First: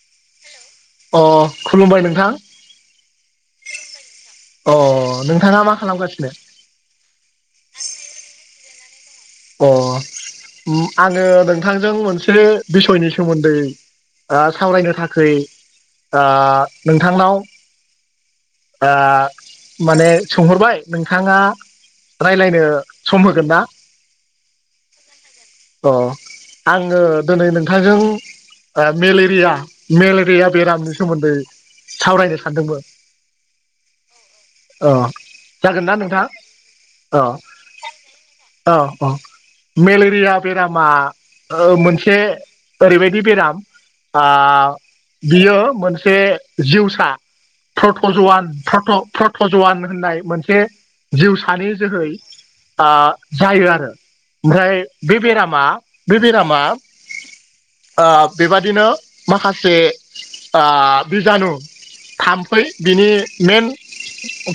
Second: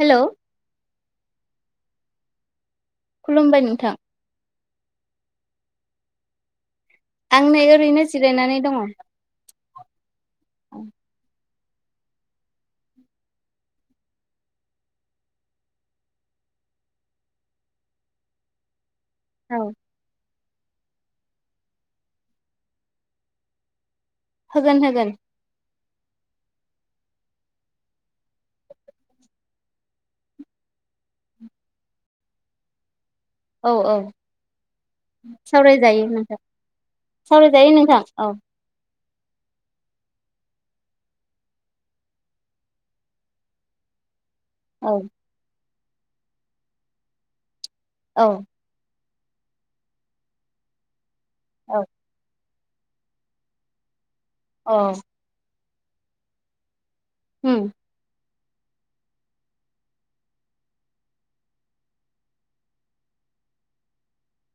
Hello अ खुलुमबाय नोंथां खुलुमबाय नोंथां अ नोंथाङा मा खालामगासिनो? आं नै ओरैनो जिरायनानै दङ। अ उम आङो नोंथांजों मोनसे बिसयनि सोमोन्दै ओ सावरायनो थाखै ओ नोंथांनाव ओ माने सोंहरबाय नोंथाङा रायलायनो सम होगोन ना? होगोन होगोन। अ आङो दिनै नोंथांजों मेलेरिया मेलेरिया बेरामनि सोमोन्दै सावरायनो सानदोंमोन औ औ अ जागोन ना सावरायजायो नोंथां सावरायजायो नोंथां औ औ अ मेलेरिया बेरामा मोनसे ओरैबायदि बेराम आ औ बेयो मोनसे जिउसा औ फ्रथजवान फ्रथ फ्रथजवान होननाय मोनसे जिउ सानि औ जोहै आ जायो आरो औ ओमफ्राय बे बेरामा बे बेरामा हुम आ बेबादिनो माखासे ओ बिजानु थाम्फै बिनि मेन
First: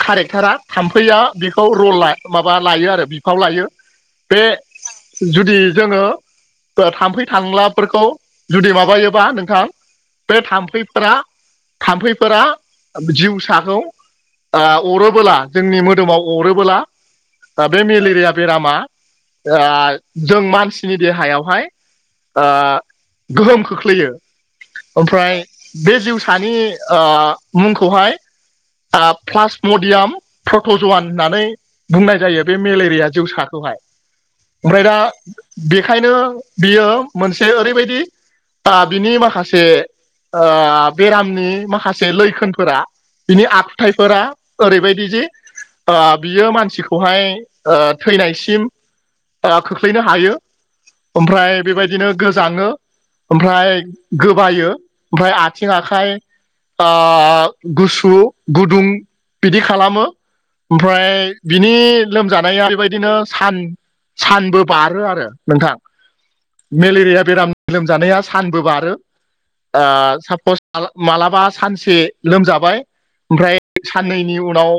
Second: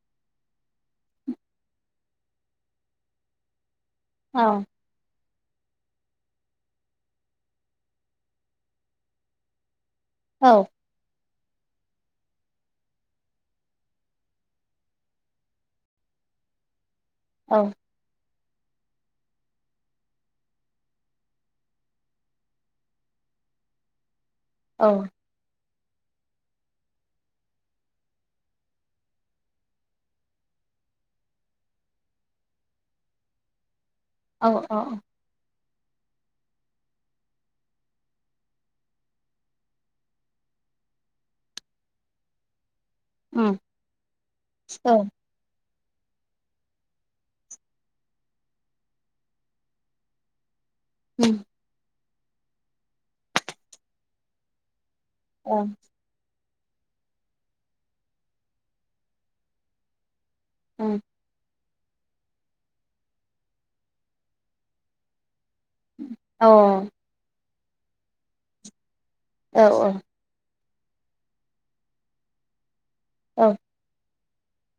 कारेक्टारा थाम्फैया बेखौ रल माबा लायो आरो बिफाव लायो बे औ जुदि जोङो थाम्फै थांलाफोरखौ जुदि माबायोबा नोंथां बे औ थाम्फै फ्रा थाम्फैफोरा जिउसाखौ आ अरोबोला जोंनि मोदोमाव अरोबोला औ बे मेलेरिया बेरामा आ जों मानसिनि देहायावहाय आ गोहोम खोख्लैयो औ ओमफ्राय बे जिउसानि आ मुंखौहाय आ प्लास मडियाम प्रटज'वान होननानै बुंनाय जायो बे मेलेरिया जिउसाखौहाय। औ औ ओमफ्राय दा बेखायनो बियो मोनसे ओरैबायदि आ बिनि माखासे ओ बेरामनि माखासे लैखोनफोरा बिनि उम आखुथायफोरा औ ओरैबायदि जि ओ बियो मानसिखौहाय ओ थैनायसिम ओ खोख्लैनो हायो ओमफ्राय बेबायद बिदिनो गोजाङो अमफ्राय गोबायो ओमफाय आथिं, उम आखाइ ओ गुसु, गुदुं बिदि खालामो। औ उम ओमफ्राय बिनि लोमजानाया बेबायदिनो सान सानबो बारो आरो नोंथां। औ मेलेरिया बेराम लोमजानाया सानबो बारो औ ओ सापस माला मालाबा सानसे लोमजाबाय ओमफ्राय औ साननैनि उनाव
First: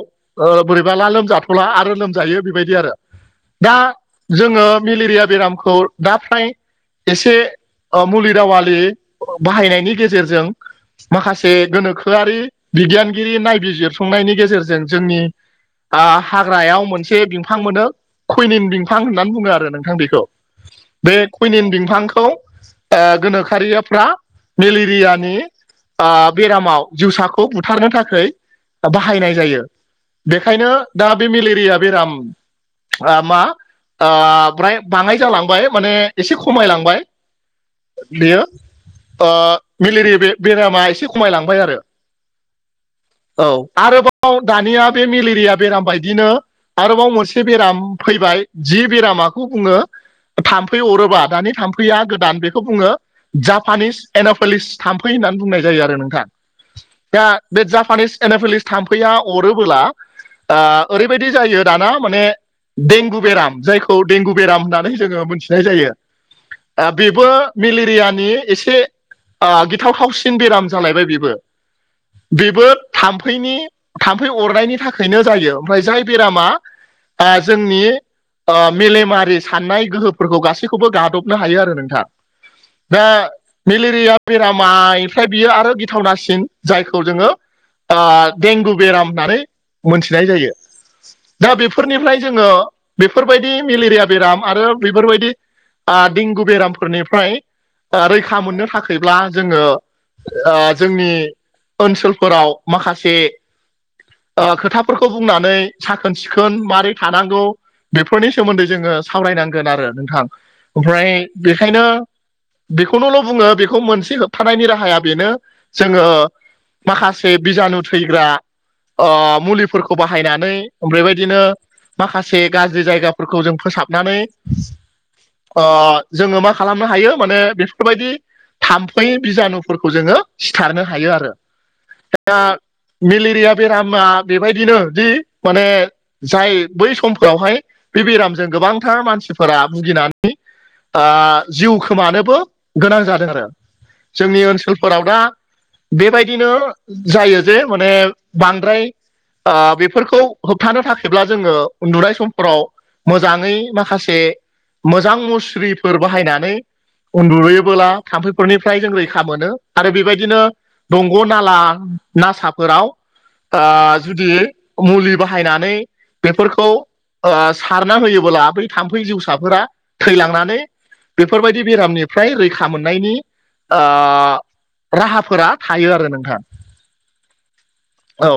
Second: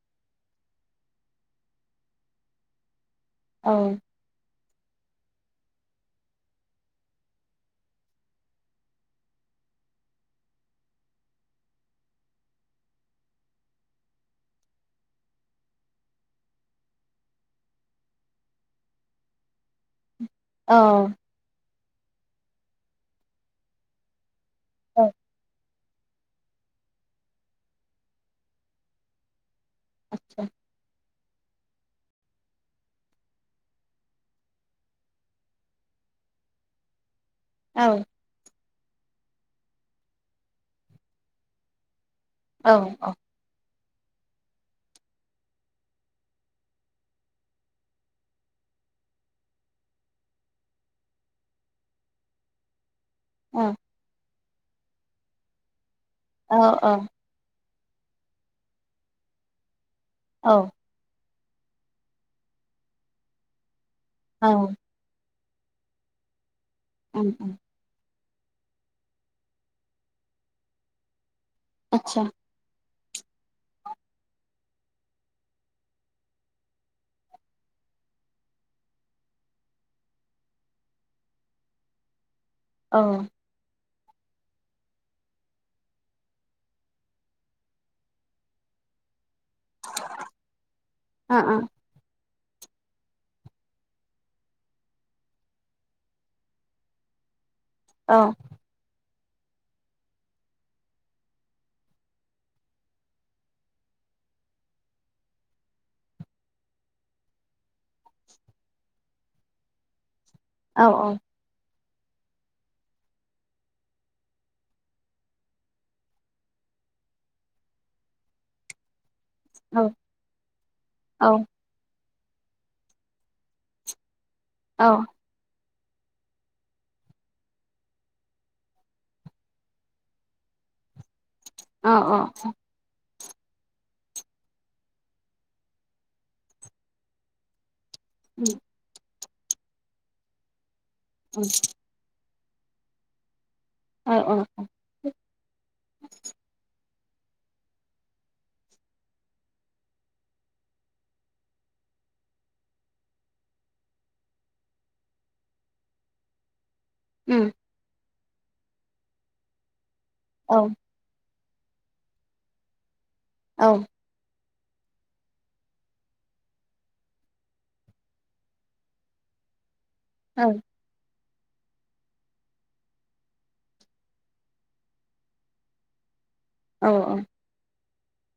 ओ बोरैबाला लोमजाथ'ला आरो लोमजायो बेबायदि आरो। औ दा जोङो मेलेरिया बेरामखौ दा फ्राय एसे ओ मुलि दावालि बाहायनायनि गेजेरजों माखासे गोनोखोआरि बिगियानगिरि नायबिजिरसंनायनि गेजेरजों जोंनि आं हाग्रायाव मोनसे बिंफां मोनो। खुयनिम बिंफां होननानै बुङो आरो नोंथां बेखौ। बे औ कुइनिम बिंफांखौ ओ गोनोखारियाफ्रा मेलेरियानि आ बेरामाव जिउसाखौ बुथारनो थाखाय बाहायनाय जायो। बेखायनो दा बे मेलेरिया बेराम आ मा आ फ्राय बाङाय जालांबाय माने एसे खमायलांबाय। औ। बेयो ओ मेलेरि बे बेरामा इसे खमायलांबाय आरो। औ - औ। औ आरोबाव दानिया बे मेलेरिया बेराम बायदिनो आरोबाव मोनसे बेराम फैबाय जि बेरा माखौ बुङो? थाम्फै अरोबा दानि थाम्फैया गोदान बेखौ बुङो औ जापानिस एन'फोलिस थाम्फै होननानै बुंनाय जायो आरो नोंथा। औ ओ। दा बे जापानिस एन'फोलिस थाम्फैया अरोबोला ओ ओरैबायदि जायो दाना माने देंगु बेराम जायखौ देंगु औ बेराम औ होननानै जोङो मोनथिनाय जायो ओ बेबो उम उम मेलेरियानि एसे ओ गिथावथावसिन बेराम जालायबाय बेबो। आतसा। बेबो थाम्फैनि थाम्फै अरनायनि थाखायनो जायो ओमफ्राय जाय बेरामा आ जोंनि ओ मेलेमारि साननाय गोहोफोरखौ गासैखौबो गाद'बनो हायो आरो नोंथां। औ दा मेलेरिया बेराम मायफ्राय बियो आरो गिथावनासिन जायखौ जोंङो ओ देंगु बेराम होननानै मोनथिनाय जायो। दा ओ बेफ फोरनिफ्राय जोङो बेफोरबायदि मेलेरिया बेराम आरो बेफोरबायदि आं देंगु बेरामफोरनिफ्राय ओ रैखा मोननो थाखाय [unintelligible] ब्ला जोंङो ओ जोंनि ओनसोलफोराव माखासे ओ खोथाफोरखौ बुंनानै साखोन सिखोन [unintelligible] मारै थानांगौ बेफोरनि सोमोन्दै जोङो सावरायनांगोन आरो नोंथां। औ औ ओमफ्राय बेखायनो बेखौनोल' बुङो बेखौ मोनसे होबथानायनि राहाया बेनो जोङो माखासे बिजानु थैग्रा अ औ मुलिफोरखौ बाहायनानै ओमफ्राय बायदि औ माखासे गाज्रि जायगाफोरखौ जों फोसाबनानै औ जोंङो मा खालामनो हायो माने बेफोरबायदि थाम्फै बिजानुफोरखौ जोङो सिथारनो हायो आरो औ औ औ दा मेलेरिया बेरामा बेबायदिनो जि माने जाय बै समफोरावहाय बे बेरामजों गोबांथार मानसिफोरा भुगिनानै जिउ खोमानोबो गोनां जादों आरो जोंनि ओनसोलफोराव दा बेबायदिनो जायो जे माने बांद्राय बेफोरखौ होबथानो थाखाय जेब्ला जोङो उन्दुनाय समफोराव मोजाङै माखासे मोजां मुस्रिफोर बाहायनानै उन्दुुयोबोला थाम्फैफोरनिफ्राय जों रैखा मोनो आरो बेबायदिनो दंग' नाला नासाफोराव जुदि मुलि बाहायनानै बेफोरखौ सारना होयोबोला बै थाम्फै जिउसाफोरा थैलांनानै बेफोरबायदि बेरामनिफ्राय रैखा मोननायनि राहाफोरा थायो आरो नोंथां औ औ। औ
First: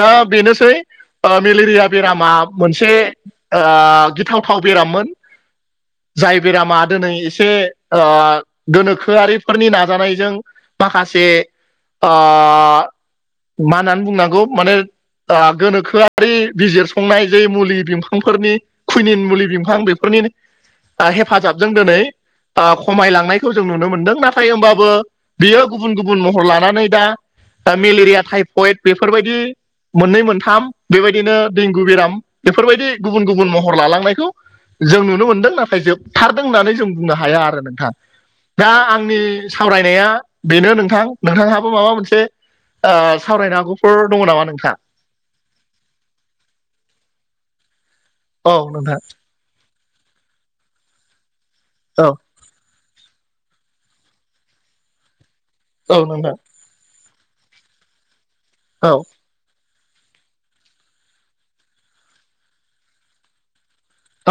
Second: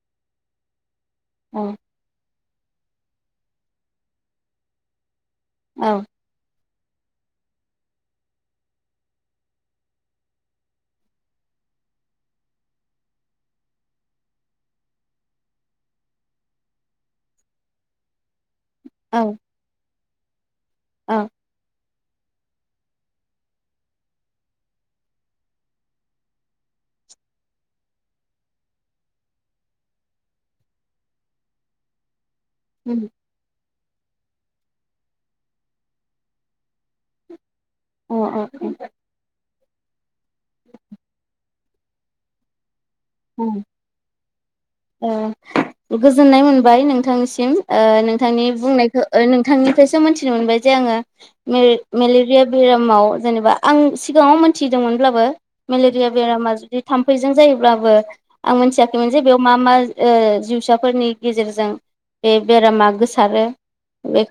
दा बेनोसै ओ मेलेरिया बेरामा मोनसे गिथावथाव बेराममोन औ जाय बेरामा दिनै एसे गोनोखोआरिफोरनि नाजानायजों माखासे ओ मा होननानै बुंनांगौ माने गोनोखोआरि बिजिर संनाय जे मुलि बिफांफोरनि कुइनिन मुलि बिफां बेफोरनि हेफाजाबजों दिनै खमायलांनायखौ जों नुनो मोनदों नाथाय होमबाबो बेयो गुबुन गुबुन महर लानानै दा दा मेलेरिया टाइफयड बेफोरबायदि मोननै मोनथाम बेबायदिनो देंगु बेराम बेफोरबायदि गुबुन गुबुन महर लालांनायखौ जों नुनो मोनदों नाथाय जोबथारदों होननानै जों बुंनो हाया आरो नोंथाङा दा आंनि सावरायनाया बेनो नोंथां नोंथांङा माबा मोनसे सावरायनो हागौफोर दङ नामा नोंथांङा गोजोननाय मोनबाय नोंथांनिसिम नोंथांनि औ नोंथां बुंनायखौ बिथां निफ्रायसो मिथिनो मोनबाय जे आंङो मेले औ मेलि बे बेरामाव जेनेबा आं सिगाङाव मोनथिदोंमोनब्लाबो औ मेलेरिया नोंथां बेरामा जुदि थाम्फैजों जायोब्लाबो आं औ मोनथियाखैमोन जे बेयाव मा मा जिउसाफोरनि गेजेरजों बे बेरामा गोसारो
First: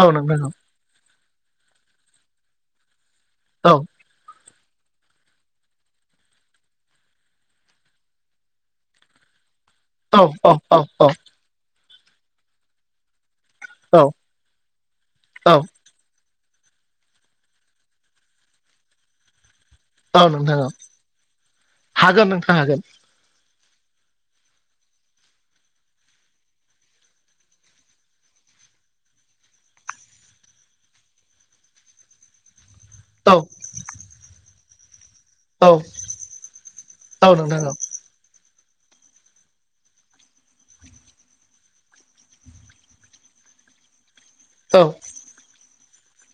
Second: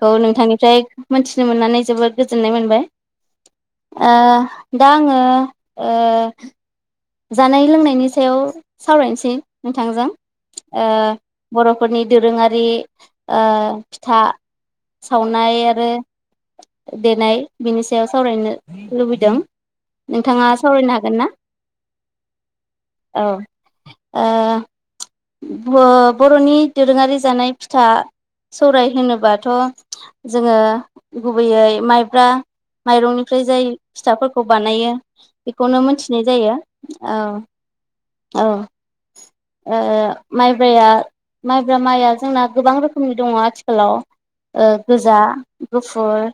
औ नोंथां नोंथांनिफ्राय मोनथिनो मोननानै जोबोद गोजोननाय मोनबाय औ ओ दा आङो ओ जानाय लोंनायनि सायाव सावरायनोसै नोंथांजों औ ओ औ बर'फोरनि दोरोङारि ओ फिथा औ सावनाय आरो ओ देनाय बिनि सायाव सावरायनो लुबैदों। औ नोंथाङा नोंथां औ सावरायनो हागोन ना हागोन नोंथां हागोन। औ ओ ब बर'नि दोरोङारि जानाय फिथा सौराय होनोबाथ' जोङो गुबैयै माइब्रा औ माइरंनिफ्राय जाय फिथाफोरखौ बानायो औ बेखौनो मोनथिनाय जायो औ नोंथां औ औ ओ माइब्राया माइब्रा माइआ जोंना गोबां रोखोमनि दङ आथिखालाव ओ औ गोजा गुफुर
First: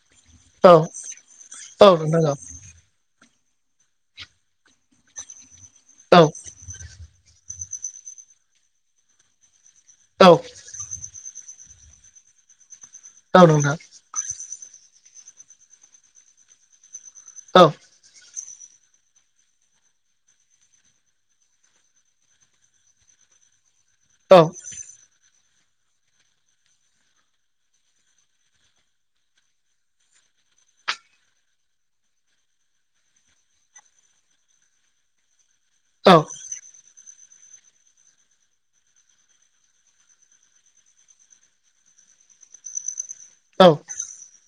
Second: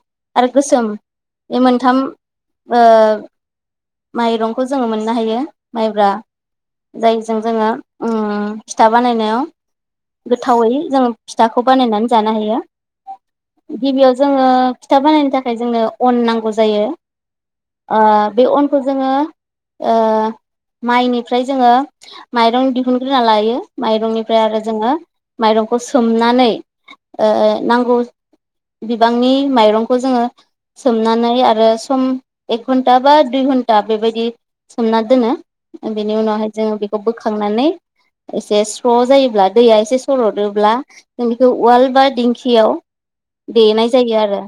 आरो औ गोसोम बे औ मोनथाम नोंथां ओ माइरंखौ जोंङो मोननो हायो माइब्रा औ जायजों जोंङो अम फिथा बानायनायाव गोथावै जों फिथाखौ बानायनानै जानो हायो औ नोंथां गिबियाव जोंङो फिथा बानायनो थाखाय जोंनो अन नांगौ जायो। औ ओ बे अनखौ जोंङो ओ माइनिफ्राय जोंङो माइरं दिहुनग्रोना लायो औ माइरंनिफ्राय आरो जोंङो माइरंखौ सोमनानै ओ नांगौ बिबांनि माइरंखौ जोंङो सोमनानै आरो सम एक घन्टा बा दुइ घन ता बेबायदि सोमना ओ दोनो बेनि उनावहाय जोंङो बेखौ बोखांनानै एसे स्र' जायोब्ला दैया एसे सरदोब्ला जों बेखौ उवाल बा दिंखियाव देनाय जायो आरो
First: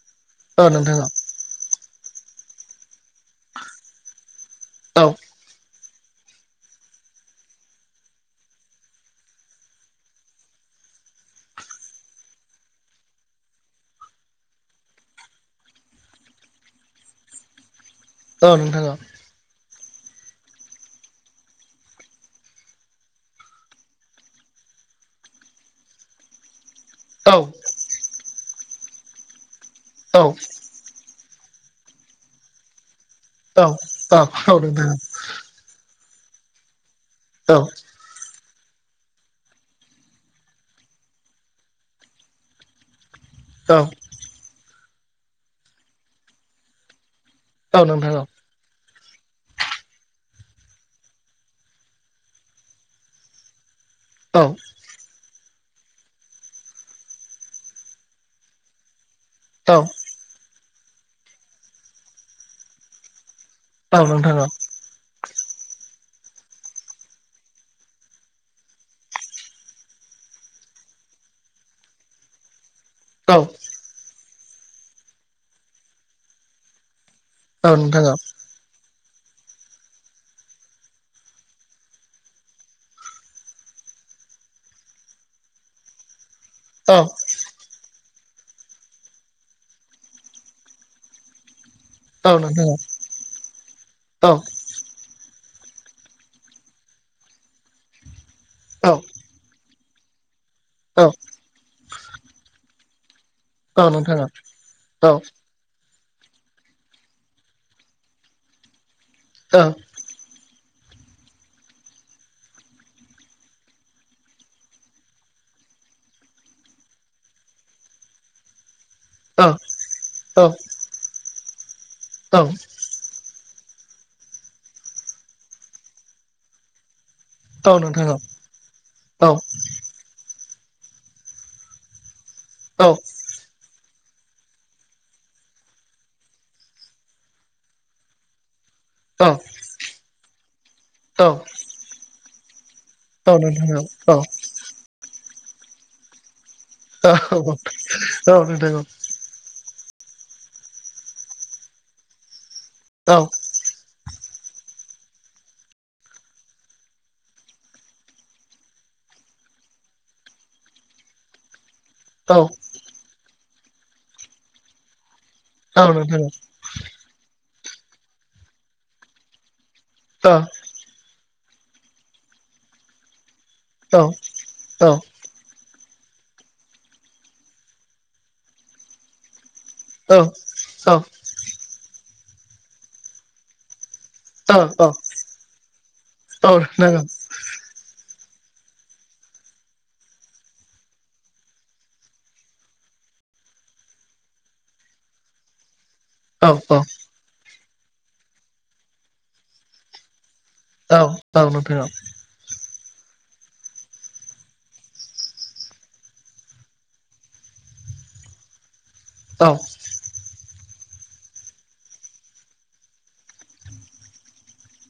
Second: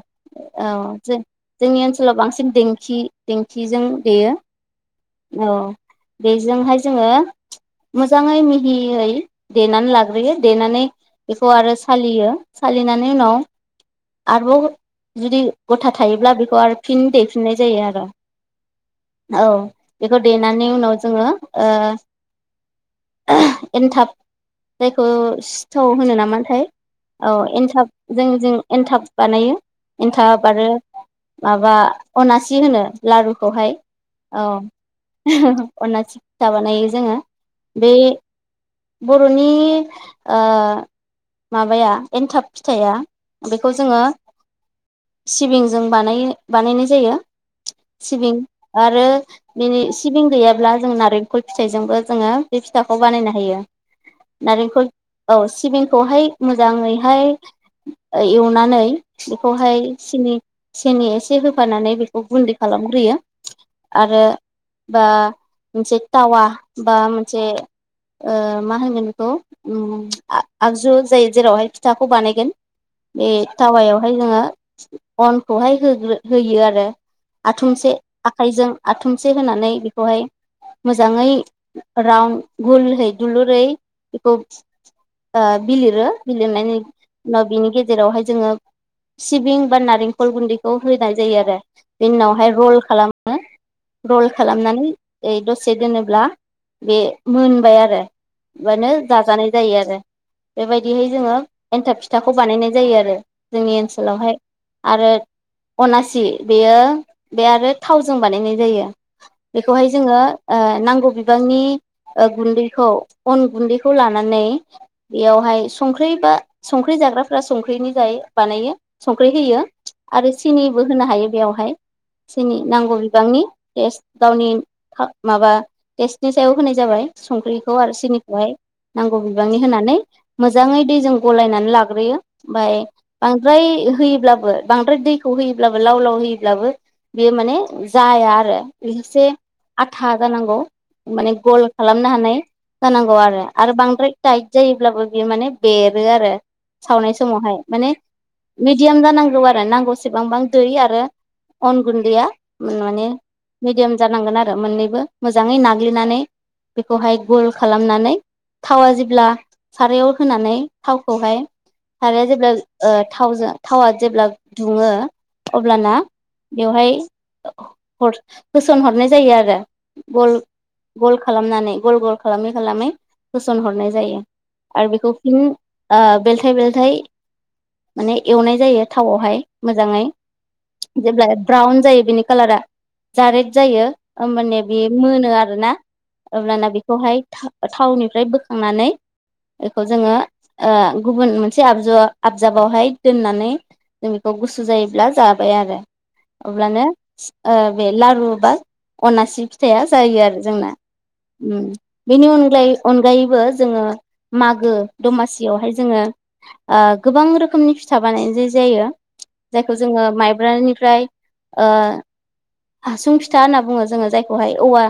औ जों जोंनि ओनसोलाव बांसिन दिंखि दिंखिजों देयो औ बेजोंहाय जोंङो मोजाङै मिहियै देनानै लाग्रोयो देनानै बेखौ आरो सालियो सालिनानै उनाव आरोबाव जुदि गथा थायोब्ला बेखौ आरो फिन देफिननाय जायो आरो। औ नोंथा औ औ बेखौ देनानै उनाव जोंङो ओ एन्थाब जायखौ सिथाव होनो नामाथाय औ एनथाब जों जों एन्थाब बानायो औ औ नोंथां औ औ एन्थाब आरो माबा अनासि होनो लारुखौहाय औ नोंथां अनासि फिथा बानायो जोंङो औ बे बर'नि ओ माबाया एन्थाब फिथाया बेखौ जोंङो सिबिंजों बानायो बानायनाय जायो। सिबिं आरो बिनि सिबिं गैयाब्ला जों नारेंखल फिथाइजोंबो जोंङो बे फिथाखौ बानायनो हायो। नारेंखल औ सिबिंखौहाय मोजाङैहाय ओ एवनानै बेखौहाय सिनि सिनि एसे होफानानै बेखौ गुन्दै खालामग्रोयो आरो बा मोनसे टावा बा मोनसे ओ मा होनगोन बेखौ उम आ-आगजु जाय जेरावहाय फिथाखौ बानायगोन बे टावायावहाय जोंङो अनखौहाय होग्रो होयो आरो। आथुमसे आखाइजों आथुमसे होनानै बेखौ हाय मोजाङै राउन गलै दुलुरै बेखौ ओ बिलिरो बिलिरनायनि उनाव बिनि गेजेरावहाय जोंङो सिबिं बा नारेंखल गुन्दैखौ होनाय जायो आरो। बिनि उनावहाय रल खालामो रल खालाम नानै ओइ दसे दोनोब्ला बे मोनबाय आरो। बानो जाजानाय जायो आरो। बेबायदिहाय जोंङो एन्थाब फिथाखौ बानायनाय जायो आरो जोंनि ओनसोलावहाय आरो अनासि बेयो बे आरो थावजों बानायनाय जायो बेखौहाय जोंङो नांगौ बिबांनि गुन्दैखौ अन गुन्दैखौ लानानै बेयावहाय संख्रि बा संख्रि जाग्राफ्रा संख्रिनि जायो बानायो संख्रि होयो आरो सिनिबो होनो हायो बेयावहाय जोंनि नांगौ बिबांनि टेस्ट गावनि माबा टेस्टनि सायाव होनाय जाबाय। संख्रिखौ आरो सिनिखौहाय नांगौ बिबांनि होनानै मोजाङै दैजों गलायनानै लाग्रोयो ओमफाय बांद्राय होयोब्लाबो बांद्राय दैखौ होयोब्लाबो लाव लाव होयोब्लाबो बेयो माने जाया आरो एसे आथा जानांगौ माने गल खालामनो हानाय। जानांगौ आरो आरो बांद्राय नोंथां औ टाइट जायोब्लाबो बेयो माने बेरो आरो। औ सावनाय समावहाय माने नोंथां मिडियाम जानांगौ आरो नांगौसेबांबां दै आरो अन गुन्दैया माने औ मिडियाम जानांगोन आरो मोननैबो मोजाङै नाग्लिनानै बेखौहाय गल खालामनानै थावा जेब्ला सारायाव होनानै थावखौहाय औ साराया जेब्ला थावजों थावा जेब्ला दुङो औ अब्लाना नोंथां बेवहाय होसन हरनाय जायो आरो गल गल खालामनानै गल गल खालामै खालामै होसनहरनाय औ जायो औ आरो बेखौ बिदिनो बेलथाय बेलथाय माने एवनाय जायो थावआवहाय। मोजाङै औ जेब्ला ब्राउन जायो बिनि कालारा जारेड जायो। औ होमबानो बे औ नोंथां औ मोनो आरो ना औ अब्लाना नोंथां बेखौहाय थावनिफ्राय बोखांनानै बेखौ जोङो ओ गुबुन मोनसे आबजु आबजाबावहाय दोननानै जों बेखौ गुसु जायोब्ला जाबाय आरो। अब्लानो औ बे लारु बा अनासि फिथाया जायो आरो जोंना। औ औ उम नोंथां औ। बेनि अनगायै अनगायैबो जोङो मागो दमासियावहाय जोङो गोबां रोखोमनि फिथा बानायनाय जायो जायखौ जोङो माइब्रानि ओमफ्राय ओ हासुं फिथा होनना बुङो जोङो जायखौहाय औवा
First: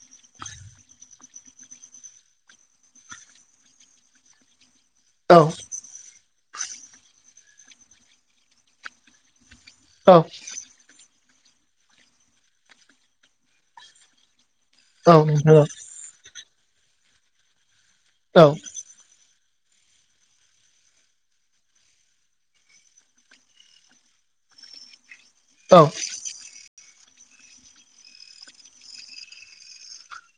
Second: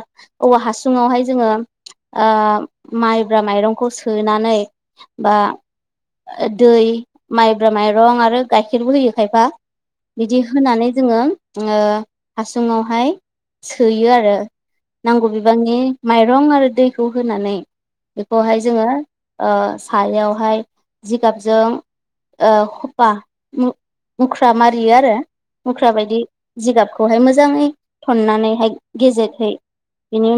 औवा हासुङावहाय जोङो माइब्रा माइरंखौ सोनानै बा नोंथां दै माइब्रा माइरं आरो गाइखेरबो होयो खायफा बिदि होनानै जोङो हासुुंआवहाय सोयो आरो। नांगौ बिबांनि माइरं आरो दैखौ होनानै औ बेखौहाय जोङो सायावहाय जिगाबजों हफा मुख्रा मारियो आरो। औ मुख्रा बायदि जिगाबखौहाय मोजाङै थननानैहाय गेजेरहै बिनि